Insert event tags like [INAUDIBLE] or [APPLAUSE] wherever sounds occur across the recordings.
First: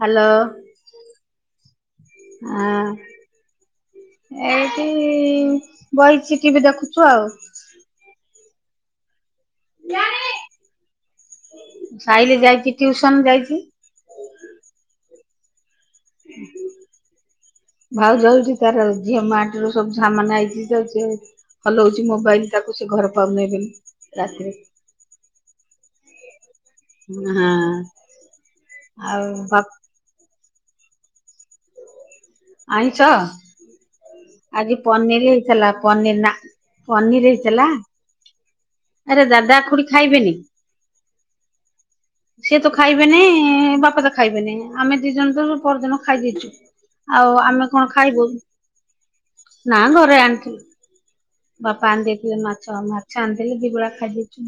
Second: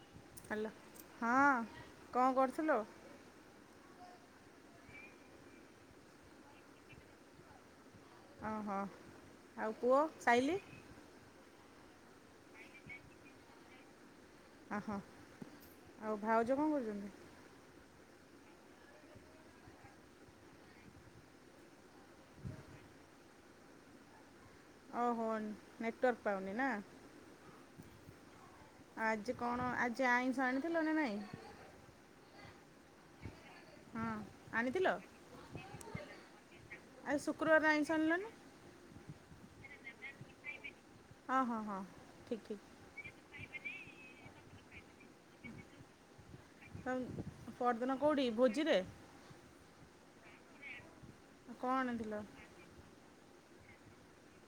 Hello. କଣ କରୁଥିଲ ଏଇଠି ବଇଚି ଟି ଭି ଦେଖୁଚୁ ଆଉ। ଅଁ ହଁ ଆଉ ପୁଅ [UNINTELLIGIBLE] ସାଇିଲ ଯାଇଚି ଟ୍ଯୁସନ ଯାଇଚି। ଅହ ଆଉ ଭାଉଜ କଣ କରୁଚନ୍ତି? ଭାଉଜ ହୋଉଚି ତାର ଜିଓମାର୍ଟ ରୁ ସବୁ ସାମାନ ଆଇଚି ଯାଉଚି। ହଲଉଚି ମୋବାଇଲ ତାକୁ ସେ ଘର ପାଉ ନାଇ [UNINTELLIGIBLE] ଅହ ହୋଉ ନେଟୱର୍କ୍ ପାଉନି ନା? ହଁ। ଆଉ ଆଜି ବା କଣ ଆଜି ଆଇଁଷ ଆଣିଥିଲ ନା ନାଇଁ? ଆଇଁସ? ହଁ ଆଜି ଆଣିଥିଲ ପନିର ହେଇଥିଲା ପନିର ନା ଆଜି ପନିର ଶୁକ୍ରବାର ହେଇଥିଲା। ଆଇଁଷ ଆଣିଲନି ଆରେ ଦାଦା ଖୁଡି ଖାଇବେନି। ହଁ ହଁ ହଁ ଠିକ୍ ଠିକ୍। ଖାଇବେନିଁ ବାପା ତ ଖାଇବେନିଁ ଆମେ ଦୁଇ ଜଣ ତ ପରଦିନ ଖାଇ ଦେଇଚୁ। ଆଉ ଆମେ କଣ ପରଦିନ ଖାଇବୁ? [UNINTELLIGIBLE] ନାଁ ଘରେ ଆଣିଥିଲେ କଣ ବାପା ଆଣି ଆଣିଥିଲ ଦେଇଥିଲେ ମାଛ ଭାତ ଚାନ୍ଦିଲି ଦିଗୁଳା ଖାଇଯାଇଚୁ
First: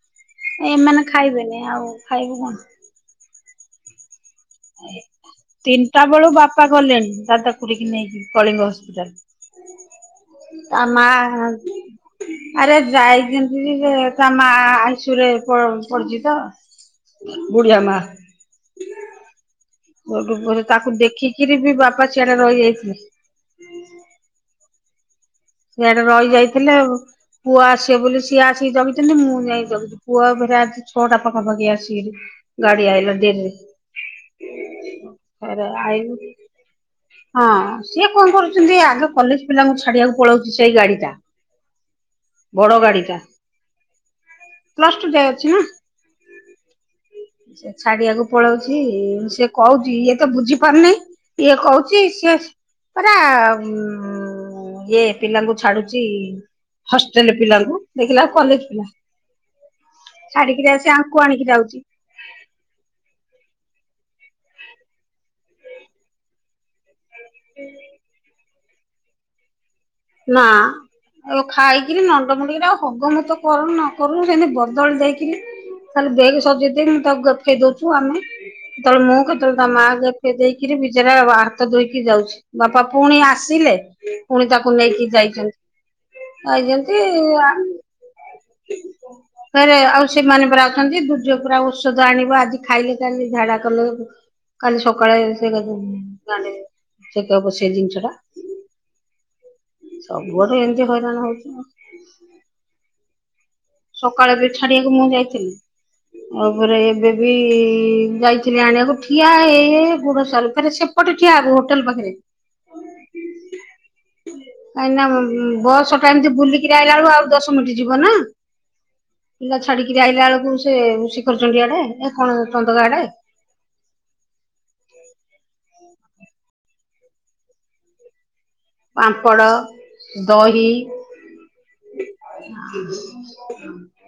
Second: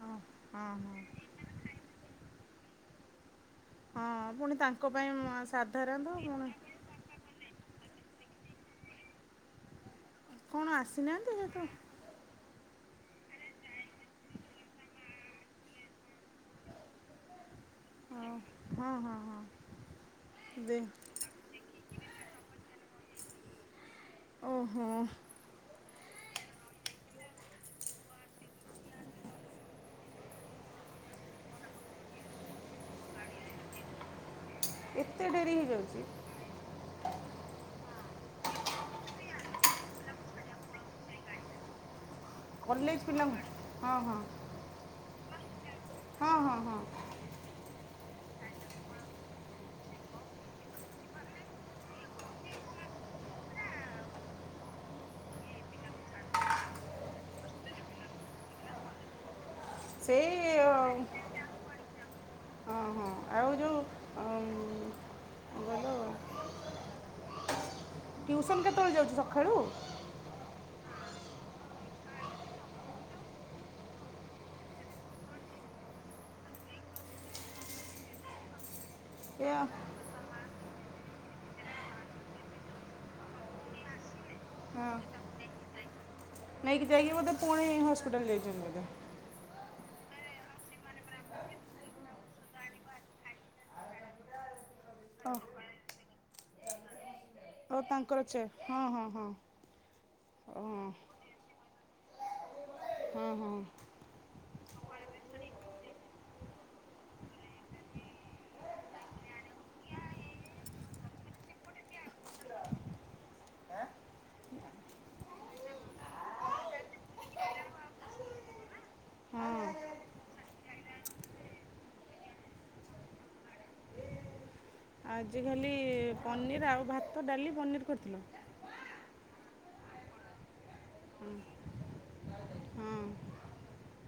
ହଁ ହଁ ହଁ ଏମାନେ ଖାଇବେନି ଆଉ ଖାଇବୁ କଣ? ହଁ ପୁଣି ତାଙ୍କ ପାଇଁ ସାଧା ରେ ତିନିଟା ହବ ବେଳୁ ପୁଣି ବାପା ଗଲେଣି ଦାଦା ଖୁଡ଼ି ଙ୍କୁ ନେଇକି କଳିଙ୍ଗ ହସ୍ପିଟାଲ। କଣ ତା ମା ଆସିନାହାନ୍ତି ସେ ତ ଆରେ ଯାଇ ଯେମିତି ଯେ ତା ମା ଆଇସୁରେ ପଡିଚି ତ। ବୁଢିଆମା। ଓ ହଁ ହଁ ହଁ। ଦେ ତାକୁ ଦେଖିକିରି ବି ବାପା ସିଆଡେ ରହିଯାଇଥିଲେ। ଓହୋ। ସେଆଡେ ରହି ଯାଇଥିଲେ ଆଉ। ପୁଅ ଆସିବେ ବୋଲି ସିଏ ଆସିକି ଜଗିଚନ୍ତି ମୁଁ ଯାଇ ଜଗିଚି, ପୁଅ ଫେ [UNINTELLIGIBLE] ଛୋଟା ପାଖା ପାଖି ଆସିି ଗାଡି ଆଇଲା ଦେଖ୍। ଏତେ ଡେରି ହଇଯାଉଚି। ଆଇଲୁ ହଁ ସିଏ କଣ କରୁଛନ୍ତି ଆଗେ କଲେଜ ପିଲାଙ୍କୁ ଛାଡିବାକୁ ପଳଉ ସେଇ ଗାଡି ଟା। ବଡ କଲେଜ ଗାଡିଟା ପିଲାଙ୍କୁ ହଁ ହଁ ପ୍ଲସ ଟୁ ଯାଏ ଅଛି ନା। ହଁ ହଁ ହଁ। ସେ ଛାଡ଼ିଆକୁ ପଳଉଚି, ସେ କହୁଚି ଇଏ ତ ବୁଝି ପାରୁନି। ଇଏ କହୁଚି ସେ ପରା ଉ ଏ ପିଲାଙ୍କୁ ଛାଡୁଛି ହଷ୍ଟେଲ ପିଲାଙ୍କୁ, ଦେଖିଲା କଲେଜ୍ ପିଲା ସେଇ ଛାଡିକିରି ଅ, ଆସି ଆଙ୍କୁ ଆଣିକି ଯାଉଛି। ହଁ ହଁ ଆଉ ଯେଉଁ, ଉଁ ଗଲୁ ହୁଁ ଟ୍ୟୁସନ୍ କେତେବେଳେ ଯାଉଛି ସକାଳୁ? ନା ଆଉ ଖାଇକିରି ନଣ୍ଡମୁଣ୍ଡି କିରେ ଆଉ ହଗ ମୁତ କରୁ ନ କରୁ ସେମିତି ବଦଳି ଦେଇକିରି ଖାଲି ବେଡ୍ ସଜେଇ ଦେଇ ତାକୁ ଦେଖେଇ ଦଉଛୁ ଆମେ। କେତେବେଳେ ମୁଁ, ଏ କେତେବେଳେ ତା ମା ହଁ ସେ ଦେଇକିରି ବିଚରା ହାତ ଧୋଇକି ଯାଉଛି, ବାପା ପୁଣି ଆସିଲେ ପୁଣି ତାକୁ ଫୁଣି ନେଇକି ଯାଇଛନ୍ତି, ନେଇକି ଯାଇଛନ୍ତି ଯାଇକି ବୋଧେ ପୁଣି ହସ୍ପିଟାଲ ଯାଇଛନ୍ତି ବୋଧେ ଫେରେ ଆଉ ସେମାନେ ପୁରା ଅଛନ୍ତି। ଦୁଜ ପରା ଔଷଧ ଆଣିବ ଆଜି ଖାଇଲେ କାଲି ଝାଡା କମିବ କାଲି ସକାଳେ ଓ ସେ ଦେଖିବୁ ଗାଁରେ ଆଉ ତାଙ୍କର ଛେ- ହଁ ହଁ ହଁ। ସବୁଆଡ଼ୁ ଓ ଏମିତି ହଁ ହଇରାଣ ହଉଛି। ହଁ ହଁ। ସକାଳେ ବି ଛାଡିବାକୁ ମୁଁ ଯାଇଥିଲି। ଆଉପରେ ଏବେ ବି ଯାଇଥିଲି ଆଣିବାକୁ ଠିଆ ହେଇ ହେଇ ଗୁଡ ସରକରେ ସେ କୋଉଠି ଠିଆ ହବୁ ହୋଟେଲ ପାଖରେ? ଆ କାହିଁକି ନା ବସ୍ ଟା ଏମିତି ବୁଲିକିରି ଆଇଲା ବେଳୁକୁ, ଆଉ ଦଶ ମିଣ୍ଟି ଯିବ ନା। ପିଲା ଛାଡିକିରି ଆଇିଲା ବେଳକୁ ସେ ଶିକର ଚଣ୍ଡି ଆଡେ, ଏ କଣ ଚନ୍ଦକା ଆଡେ। ଆଜିଖାଲି ପନିର୍ ଆଉ ଭାତ, ଡାଲି, ପନିର୍ କରିଥିଲ? ପାମ୍ପଡ଼ ଦହି ହୁଁ।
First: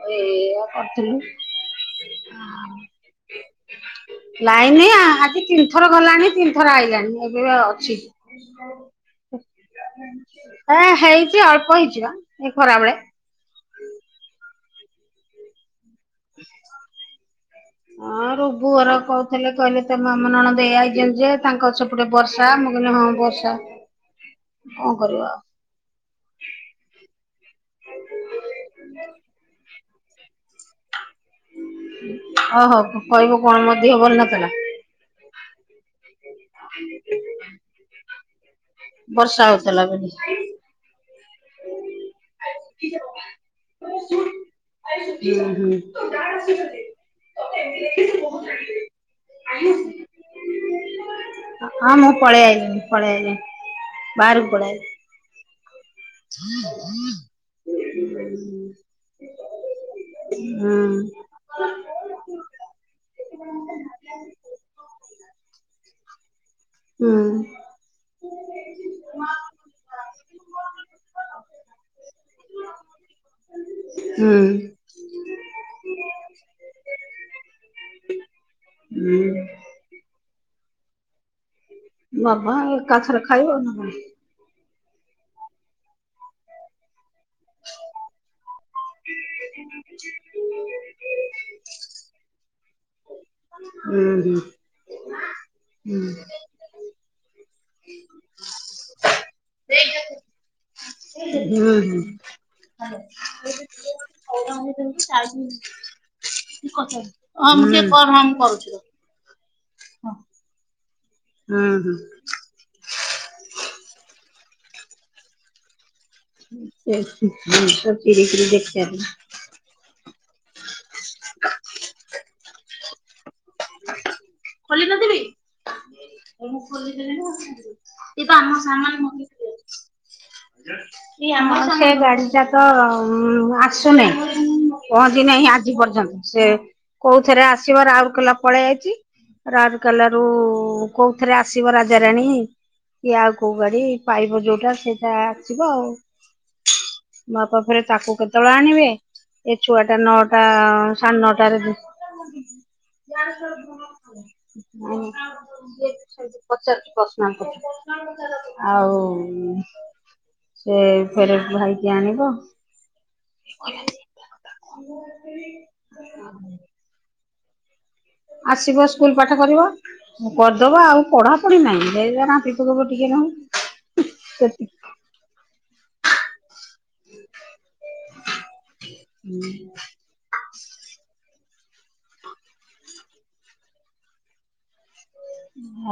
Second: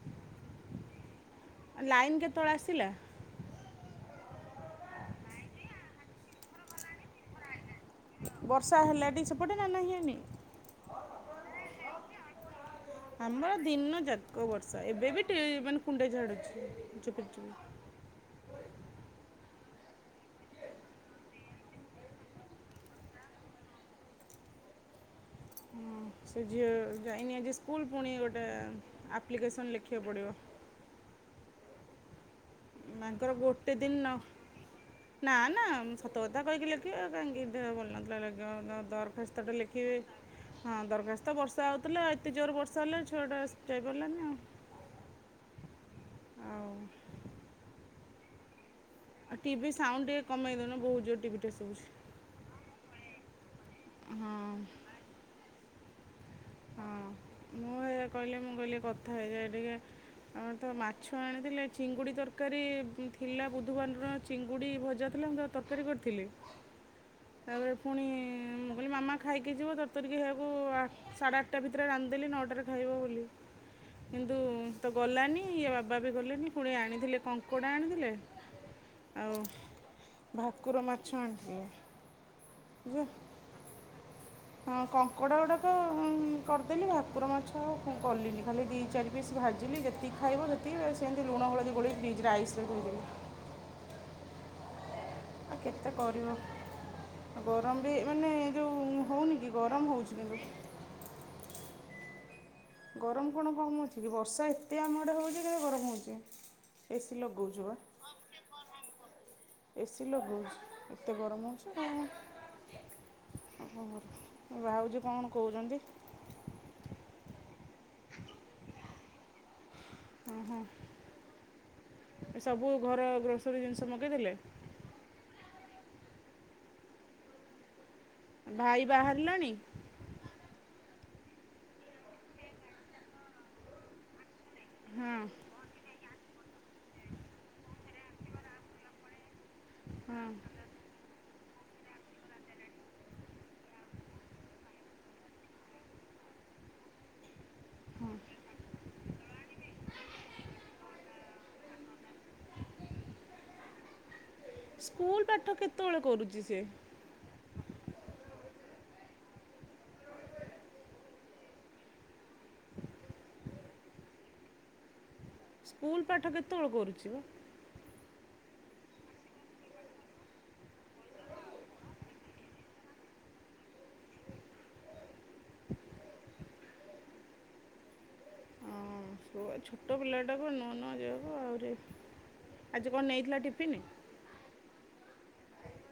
ଏଇଆ କରିଥିଲୁ। ଲାଇନ୍ କେତେବେଳେ ଆସିଲା? ଲାଇନ୍ ଆଜି ତିନିଥର ଗଲାଣି, ତିନିଥର ଆଇଲାଣି, ଏବେ ଅଛି। ବର୍ଷା ହେଲାଟି ସେପଟେ ନା ନାହିଁ ହେଇନି? ଏ ହେଇଛି ଅଳ୍ପ ହେଇଛି ବା ଏ ଖରାବେଳେ। ଆମର ଦିନଯାକ ବର୍ଷା। ଏବେବି ଟି ମାନେ କୁଣ୍ଡେ ଝଡ଼ୁଛି ଝୁପିର୍, ଝୁପିର୍। [INAUDIBLE] ତୋ ପୁଅର କହୁଥିଲେ। କହିଲେ ତୋ ମାମୁଁ ନଣଦେଇ ଆଇଛନ୍ତି ଯେ, ତାଙ୍କର ସେପଟେ ବର୍ଷା ମୁଁ କହିଲି ହଁ ବର୍ଷା। [INAUDIBLE] କଣ କରିବା ଆଉ। ହୁଁ। ସେ ଝିଅ ଯାଇନି ଆଜି ସ୍କୁଲ୍। ପୁଣି ଗୋଟେ ଆପ୍ଲିକେସନ୍ ଲେଖିବାକୁ ପଡ଼ିବ। ହୋଉ, ହୋଉ ତାଙ୍କର କହିବୁ କଣ ଗୋଟେ ମୋ ଦିନ ଧିଅ ନ ଭଲ ନଥିଲା। ନା ନା, ସତକଥା କହିକି ଲେଖିବି। କାହିଁକି ଦେହ ଭଲ ନଥିଲା ଲେଖିବି। ବର୍ଷା ଦରଖାସ୍ତ ଟେ ହଉଥିଲା ଲେଖିବେ। ବୋଲି। ହଁ ଦରଖାସ୍ତ ତ ବର୍ଷା ହେଉଥିଲା, ଆଉ ଏତେ ଜୋରେ ବର୍ଷା ହେଲା ଛୁଆଟା ଯାଇପାରିଲାନି ଆଉ। ହୁଁ, ହୁଁ- [UNINTELLIGIBLE] ଆଉ ଆଉ ଟିଭି ସାଉଣ୍ଡ ଟିକେ କମେଇ ଦେଉନ ବହୁତ ଜୋର ଟିଭିଟା ଶୁଭୁଛି ହଁ ମୁଁ ପଳେଇ ଆଇଲିଣିି। ପଳେଇ ଆଇଲିଣି, ବାହାରକୁ ହଁ ପଳେଇଆଇଲି। ହଁ। ମୁଁ ହେରା କହିଲେ, ମୁଁ କହିଲି କଥା ହେଇଯାଏ ଟିକେ ଆମର ହୁଁ ତ ମାଛ ଆଣିଥିଲେ ଚିଙ୍ଗୁଡ଼ି ତର ତରକାରୀ ଥିଲା, ବୁଧୁବାରର ଚିଙ୍ଗୁଡ଼ି ଭଜା ଥିଲା ମୁଁ ତା ତରକାରୀ କରିଥିଲି। ହୁଁ ତାପରେ ଫୁଣି, ମୁଁ କହିଲି ମାମା ଖାଇକି ଯିବ। ତର ତରିକି ହେକୁ ସାଢେ ଆଠ ତା ଭିତରେ ରାନ୍ଧିଦେଲି ନଅଟାରେ ଖାଇବ ବୋଲି। ହୁଁ କିନ୍ତୁ ତ ଗଲାନି ଇଆ ବାବା ବି ଗଲେନି। ଫୁଣି ଆଣିଥିଲେ କଙ୍କଡ଼ା ଆଣିଥିଲେ ଆଉ ହୁଁ ଭାକୁର ମାଛ ଆଣିଥିଲେ। ମାମା ଯେ ଏକାଥରେ ଖାଇବ ନା କଣ? ହଁ କଙ୍କଡ଼ା ଗୁଡ଼ାକ କରିଦେଲି ଭାକୁର ମାଛ କଲିନି ଖାଲି ଦି ଚାରି ପିସ୍ ଭାଜିଲି ଯେତିକି ଖାଇବ। ସେ ସେମିତି ଲୁଣହଳଦି ଗୋଲେଇକି ଫ୍ରିଜରେ ଆଇସରେ ଥୋଇଦେଲି। ହୁଁ ହୁଁ। ଆଉ କେତେ ହୁଁ କରିବ? ଆଉ ଗରମ ବି ମାନେ ଯୋଉ ହୋଉନି କି ଗରମ ହୋଉଛି କିନ୍ତୁ। ହୁଁ ହୁଁ। ଗରମ କଣ କମ ଅଛି କି ବର୍ଷା ଏତେ ଏତେ ଆମ ଆଡ଼େ ହୋଉଛି କିନ୍ତୁ ଗରମ ହୋଉଛି ଏସି ଲଗାଉଛୁ ବା। ହଁ ହଁ ମୁଁ କରୁଛି ରୁହ। ଏସି ଲଗାଉଛି ଏତେ ଗରମ ହୁଁ ହଉଛି ହୁଁ କଣ ଭାଉଜୀ କଣ କହୁଛନ୍ତି? ସେ ଜିନ୍ସ ଚିରି କିରି ଦେଖଆ [UNINTELLIGIBLE] ହଁ ହଁ। [INAUDIBLE] ଏ ସବୁ ଘର ଗ୍ରୋସରୀ ଜିନିଷ ମଗେଇଦେଲେ? [UNINTELLIGIBLE] ଭାଇ ବାହାରିଲାଣି? କି ଆମର ସେ ଗାଡି ଟା ତ ଆସୁନି। ହଁ ପହଞ୍ଚି ନାହିଁ ଆଜି ପର୍ଯ୍ୟନ୍ତ ସେ କୋଉଥିରେ ଆସିବ ରାଉ କେଲା ପଳେଇ ଆଇଛି, ରାଉକେଲାରୁ ହଁ। କୋଉଥରେ ଆସିବ ରାଜାରାଣୀ କି ଆଉ କୋଉ ଗାଡି ପାଇବ ଯୋଉଟା ସେ ଇଟା ଆସିବ ଆଉ, ମା ପାଖରେ ତାକୁ କେ ତେବେଳେ ଆଣିବେ ଏ ଛୁଆଟା ନଅଟା ସାଢେ ନଅଟାରେ [UNINTELLIGIBLE] ସ୍କୁଲ ପାଠ କେତେବେଳେ କରୁଛି ସେ? ପଚାରୁଛି [UNINTELLIGIBLE] ଆଉ ସେ ଫେରେ ଭାଇକି ଆଣିବ। ସ୍କୁଲ ପାଠ କେତେବେଳେ କରୁଛି ବା? ଆସିବ ସ୍କୁଲ ପାଠ କରିବ। ମୁଁ କରିଦବା ଆଉ ପଢାପଢି ନାହିଁ ଦେ ରାମପି ପକେଇବ ଟିକେ ନାକୁ। ଉଁ ସେତିକି। ଅ ଛୋଟ ପିଲାଟାକୁ ନୂଆ ନୂଆ ଯାଗାକୁ ଆହୁରି ଆଜି କଣ ନେଇଥିଲା ଟିଫିନ୍?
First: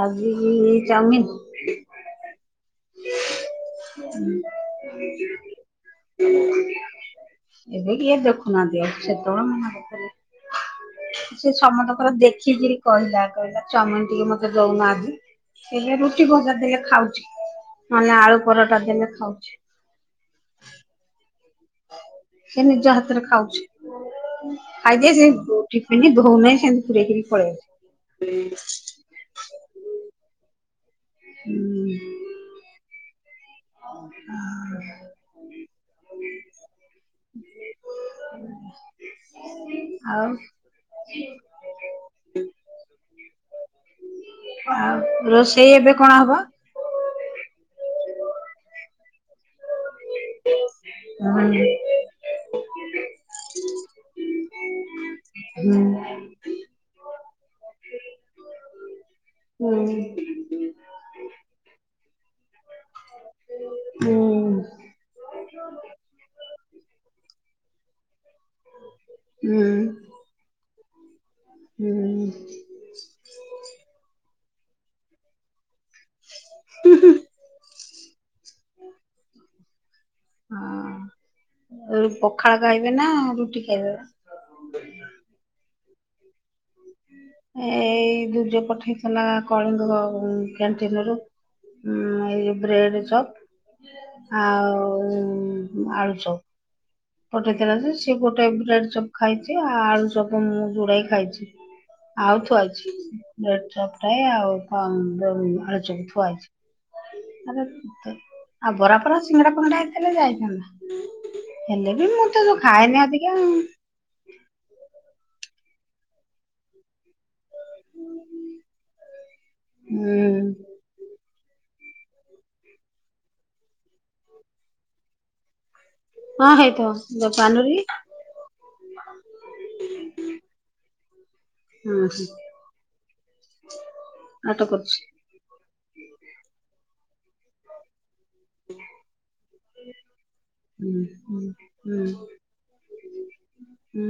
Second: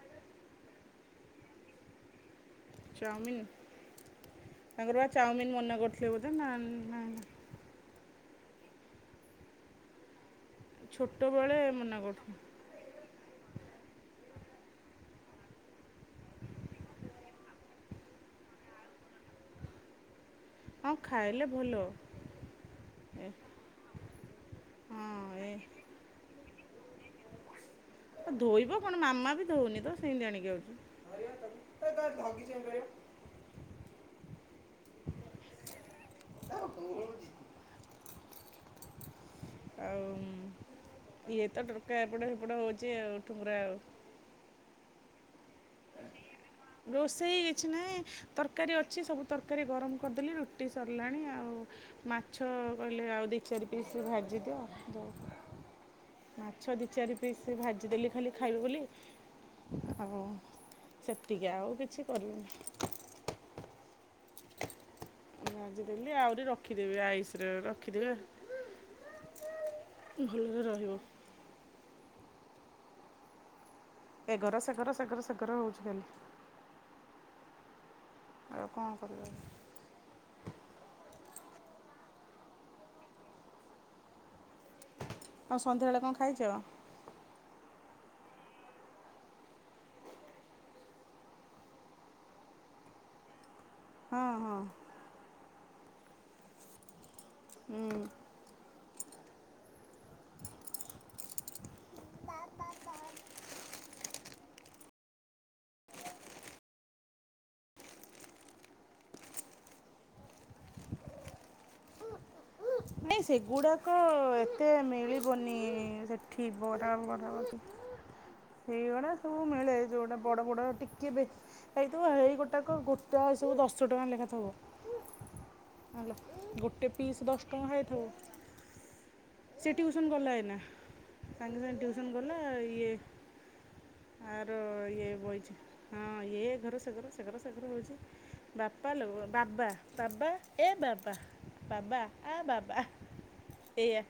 ଆଜି ଚାଉମିିନ। ଚାଉମିନ୍ ତାଙ୍କର ବା ଚାଉମିନ୍ ମନା କରିଥିଲେ ବୋଧେ ନା ନା [UNINTELLIGIBLE] ଏବେ କିଏ ଦେଖୁନାହାନ୍ତି ଆଉ ସେତେବେଳେ ମନା କର୍ଥୁଲେ। ସେ ଛୋଟବେଳେ ମନା ସମସ୍ତଙ୍କର କରୁଥିଲେ ଦେଖିକିରି କହିଲା କହିଲା, ଚାଓମିନ ଟିକେ ମତେ ଦଉନ ଆଜି ହେଲେ ରୁଟି ଭଜା ଦେଲେ ଖାଉଛି। ନହେଲେ ଆଳୁ ପରଟା ଦେଲେ ଖାଉଛି। ହଁ ଖାଇଲେ ଭଲ ଏ ନିଜ ହାତରେ ଏ ଖାଉଛି। ଖାଇଦିଏ ହଁ ସେ ଏ ଟିଫିନ୍ ଧଉନାହିଁ ସେମିତି ପୁରେଇକୀରି ପଳେଇଆଉଛି। ଧୋଇବ କଣ ମାମା ବି ଧଉନି ତ ସେମିତି ଆଣିକି ହୁଁ ଆଉଚି। [INAUDIBLE] [UNINTELLIGIBLE] [INAUDIBLE] ଆଉ ଇଏ ତ ଟୋକା ଏପଟ ହେପଟ ହୋଉଛି ଆଉ ଠୁଙ୍ଗରା ଆଉ। ଆଉ ରୋଷେଇ ଏବେ କଣ ହବ? ରୋଷେଇ କିଛି ନାହିଁ ତରକାରୀ ଅଛି ସବୁ ତରକାରୀ ଗରମ କରିଦେଲି ରୁଟି ସରିଲାଣି ଆଉ। ହୁଁ ମାଛ କହିଲେ ଆଉ ଦିଇ ଚାରି ପିସ୍ ଭାଜି ଦିଅ ତ ହୁଁ। ମାଛ ଦି ଚାରି ପିସ୍ ଭାଜିଦେଲି ଖାଲି ଖାଇବେ ବୋଲି। ଆଉ ହୁଁ। ସେତିକି ଆଉ କିଛି କରିନି। ହୁଁ ଭାଜି ଦେଲି ଆହୁରି ରଖିଦେବି ଆଇସିରେ ରଖିଦେବି। ହୁଁ ଭଲରେ ରହିବ ହୁଁ। ଏଗର ଶେଗର ଶେଗର ଶେଗର ହୋଉଚି କାଲି। ହୁ ହୁ। ଆଉ କଣ କରିବା? ଆଁ ରୁ ପଖାଳ ଖାଇବେ ନା ରୁଟି ଖାଇବେ। ଆଉ ସନ୍ଧ୍ୟାରେ କଣ ଖାଇଚ। ଏଇ ଦୁଜ ପଠେଇଥିଲା କଳିଙ୍ଗ କ୍ୟାଣ୍ଟିନ ରୁ। ଉ ଏଇ ବ୍ରେଡ ହଁ ଚପ ହଁ ଆଉ ଆଳୁ ଚପ୍। ପଟେଇଥିଲା ଯେ ସେ ଗୋଟେ ବ୍ରେଡ ଚପ୍ ଖାଇଚି ଆ ଆଳୁ ଚପ ମୁଁ ଗୁଡାଏ ଖାଇଚି। ଆଉ ଥୁଆଏଚି ବ୍ରେଡ ଚପ ଟାଏ ଆଉ ଅମ୍ ଜଉ ଆଳୁଚପ୍ ଥୁଆ ଏଇଚି। ଆଉ ବରାପର ସିଙ୍ଗଡା ପିଙ୍ଗଡା ହେଇଥିଲେ ଯାଇଥାନ୍ତି। ହେଲେ ବି ମୁଁତାଦୋ ନାଇଁ ସେଗୁଡାକ ଏତେ ମିଳିବନି ସେଠି ବରା ବରା ସେଇଗୁଡା ସବୁ ମିଳେ ଜୋଉଟା ହୁଁ ବଡ ବଡ ଟିକେ ବେସ୍ ହେଇଥିବ ହେଇ ଗୋଟାକ ଗୋଟା ଏ ସବୁ ଦଶ ଟଙ୍କା ଲେଖା ଥବ। ହ୍ୟାଲୋ ହଁ ଗୋଟେ ହେଇଥିବ ପିସ୍ ଯୋଉ ଦଶ ଟଙ୍କା ପାନୁରି ହୋଇଥିବ। ସେ ଟିଉସନ୍ ଗଲା ଏନା ସାଙ୍ଗେ ସାଙ୍ଗେ ହୁଁ ଟିଉସନ୍ ହୁଁ ଗଲା ଇଏ ଆର ନାଟ କରୁଛି। ଇଏ ବଇଚି ହଁ ଇଏ ଏଘର ସେଗର ଶେଗର ଶେଗର ହେଉଚି। ବାପା ଲୋ ବାବା ବାବା ଏ ହୁଁ ବାବା ହୁଁ ହୁଁ ବାବା ଆ ବା ବା ଏଆ।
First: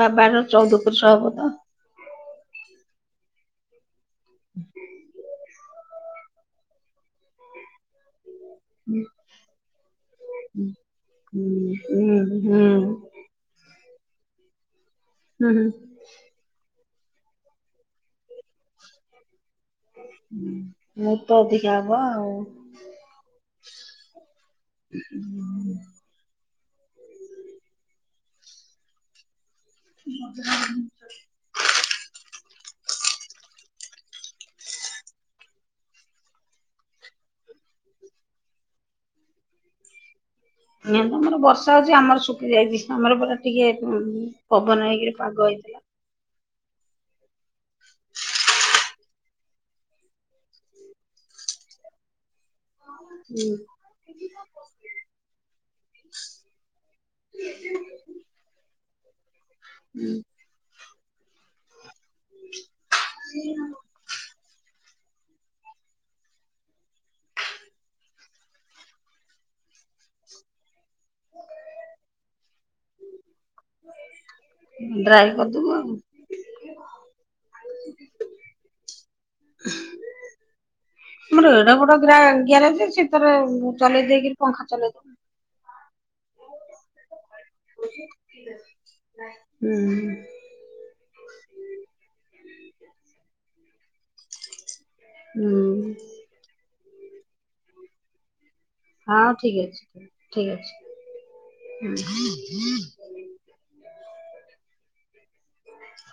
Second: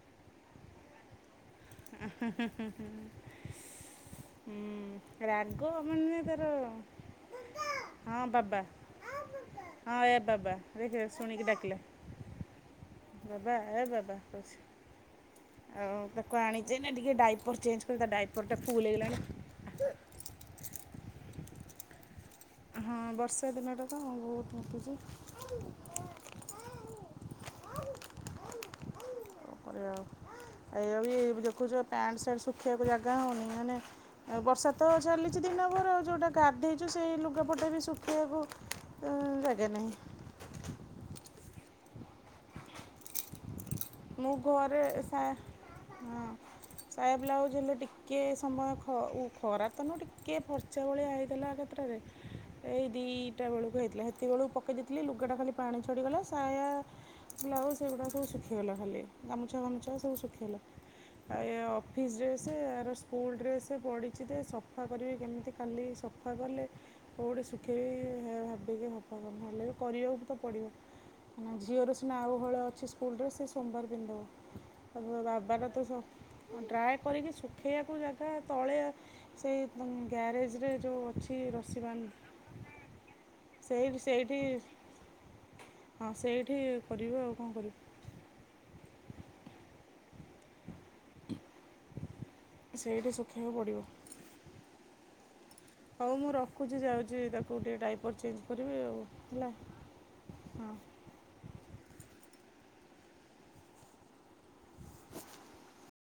ବାବାର ଚଉଦ ପୁରୁଷ ହବ ତ ଏଁ ହେଁ ହେଁ ହେଁ ହେଁ ହୁଁ ରାଗ ମାନେ ହ ହଁ ବାବା। ହଁ ଏ ବାବା ଦେଖେ ହୁଁ ଶୁଣିକି ଡାକିଲା। ହୁଁ ହୁଁ ବାବା ଏ ବାବା କୋଉଚି। ହୁଁ ହୁଁ ଆଉ ତାକୁ ଆଣିଚି ନା ଟିକେ ଡାଇପର ଚେଞ୍ଜ କରେ ତା ଡାଇପର ଟା ଫୁଲ ହେଇଗଲାଣି। ମୁଁ ତ ଅଧିକା ହବ ଆଉ। ହଁ ବର୍ଷା ଦିନଟା ତ ବୋହୁତ ମୁତୁଚି। ଏୟା ବି ଦେଖୁଛ ପ୍ୟାଣ୍ଟ ଶାଟ୍ ସୁକେଇବାକୁ ଜାଗା ହଉନି ମାନେ ଆଉ ବର୍ଷା ତ ଚାଲିଚି ଦିନ ବେଳୁ ଆଉ ଯୋଉଁଟା ଗାଧେଚୁ ସେଇ ଲୁଗାପଟା ବି ଶୁଖେଇବାକୁ ତ ଜାଗା ନହିଁ। ନି ତ ମର ବର୍ଷା ହୋଉଚି ଆମର ଶୁକି ଯାଇଚି ଆମର ପୁରା ଟିକେ ମୁଁ ଘରେ ପବନ ହେଇକିରି ସା ପାଗ ହେଇଥିଲା। ହଁ। ସାୟା ବ୍ଲାଉଜ ହେଲେ ଟିକେ ସମୟ ଖ ଉ ଖରା ତନୁ ଟିକେ ଫର୍ଚା ଭଳିଆ ହେଇଥିଲା କେତେଟାରେ [INAUDIBLE] ଏଇ ଦିଇଟା ବେଳକୁ ହେଇଥିଲା ହେତିକ ବେଳକୁ ପକେଇ ଦେଇଥିଲି ଲୁଗାଟା ଖାଲି ପାଣି ଛାଡ଼ିଗଲା ସାୟା ବ୍ଲାଉଜ ଏଗୁଡା ସବୁ ଶୁଖିଗଲା ଖାଲି ଗାମୁଛା ପାମୁଛା ସବୁ ଡ୍ରାଏ ଶୁଖିଇଗଲା। ହାଏ ଅଫିସ୍ ଡ୍ରେସେ ଆର ସ୍କୁଲ ଡ୍ରେସେ ପଡିଚିଜେ ସବ ସଫା କରିବି କେମିତି କାଲି ସଫା କଲେ----' କୋଉଟି ଶୁଖେଇ ବି ଭାବିକି ପ କ ଉ ନଥିଲି ହେଲେ କରିବାକୁ ତ ପଡ଼ିବ। ଆନା ଝିଅର ସିନା ଆଉହଳେ ଅଛି ସ୍କୁଲ ଡ୍ରେସେ ସୋମବାର ପିନ୍ଧ୍ଦବ। ତାପ ବାବାର କରିଦବୁ ତ ଆଉ। ସ ଡ୍ରାଏ କରିକି ଶୁଖେଇବାକୁ ଜାଗା ତଳେ ସେଇ ଗ୍ୟାରେଜରେ ଯଉ ଅଛି ଆମର ଏଡେ ବଡ ଗ୍ରା ଗ୍ୟାରେଜ ସେ ତାର [UNINTELLIGIBLE] ସେଇ ଚଲେଇ ସେଇଠି [UNINTELLIGIBLE] ହଁ ସେଇଠି କରିବ ଆଉ କଣ କରି ହୁଁ। ସେଇଠି ଶୁଖେଇବାକୁ ପଡ଼ିବ। ହୁଁ। ହଉ ମୁଁ ରଖୁଛି ଯାଉଛି ତାକୁ ଟିକେ ଡାଇପର୍ ଚେଞ୍ କରିବି ଆଉ ହଁ ହେଲା ଠିକ ଅଛି ଠିକ ହଁ ଅଛି। [INAUDIBLE]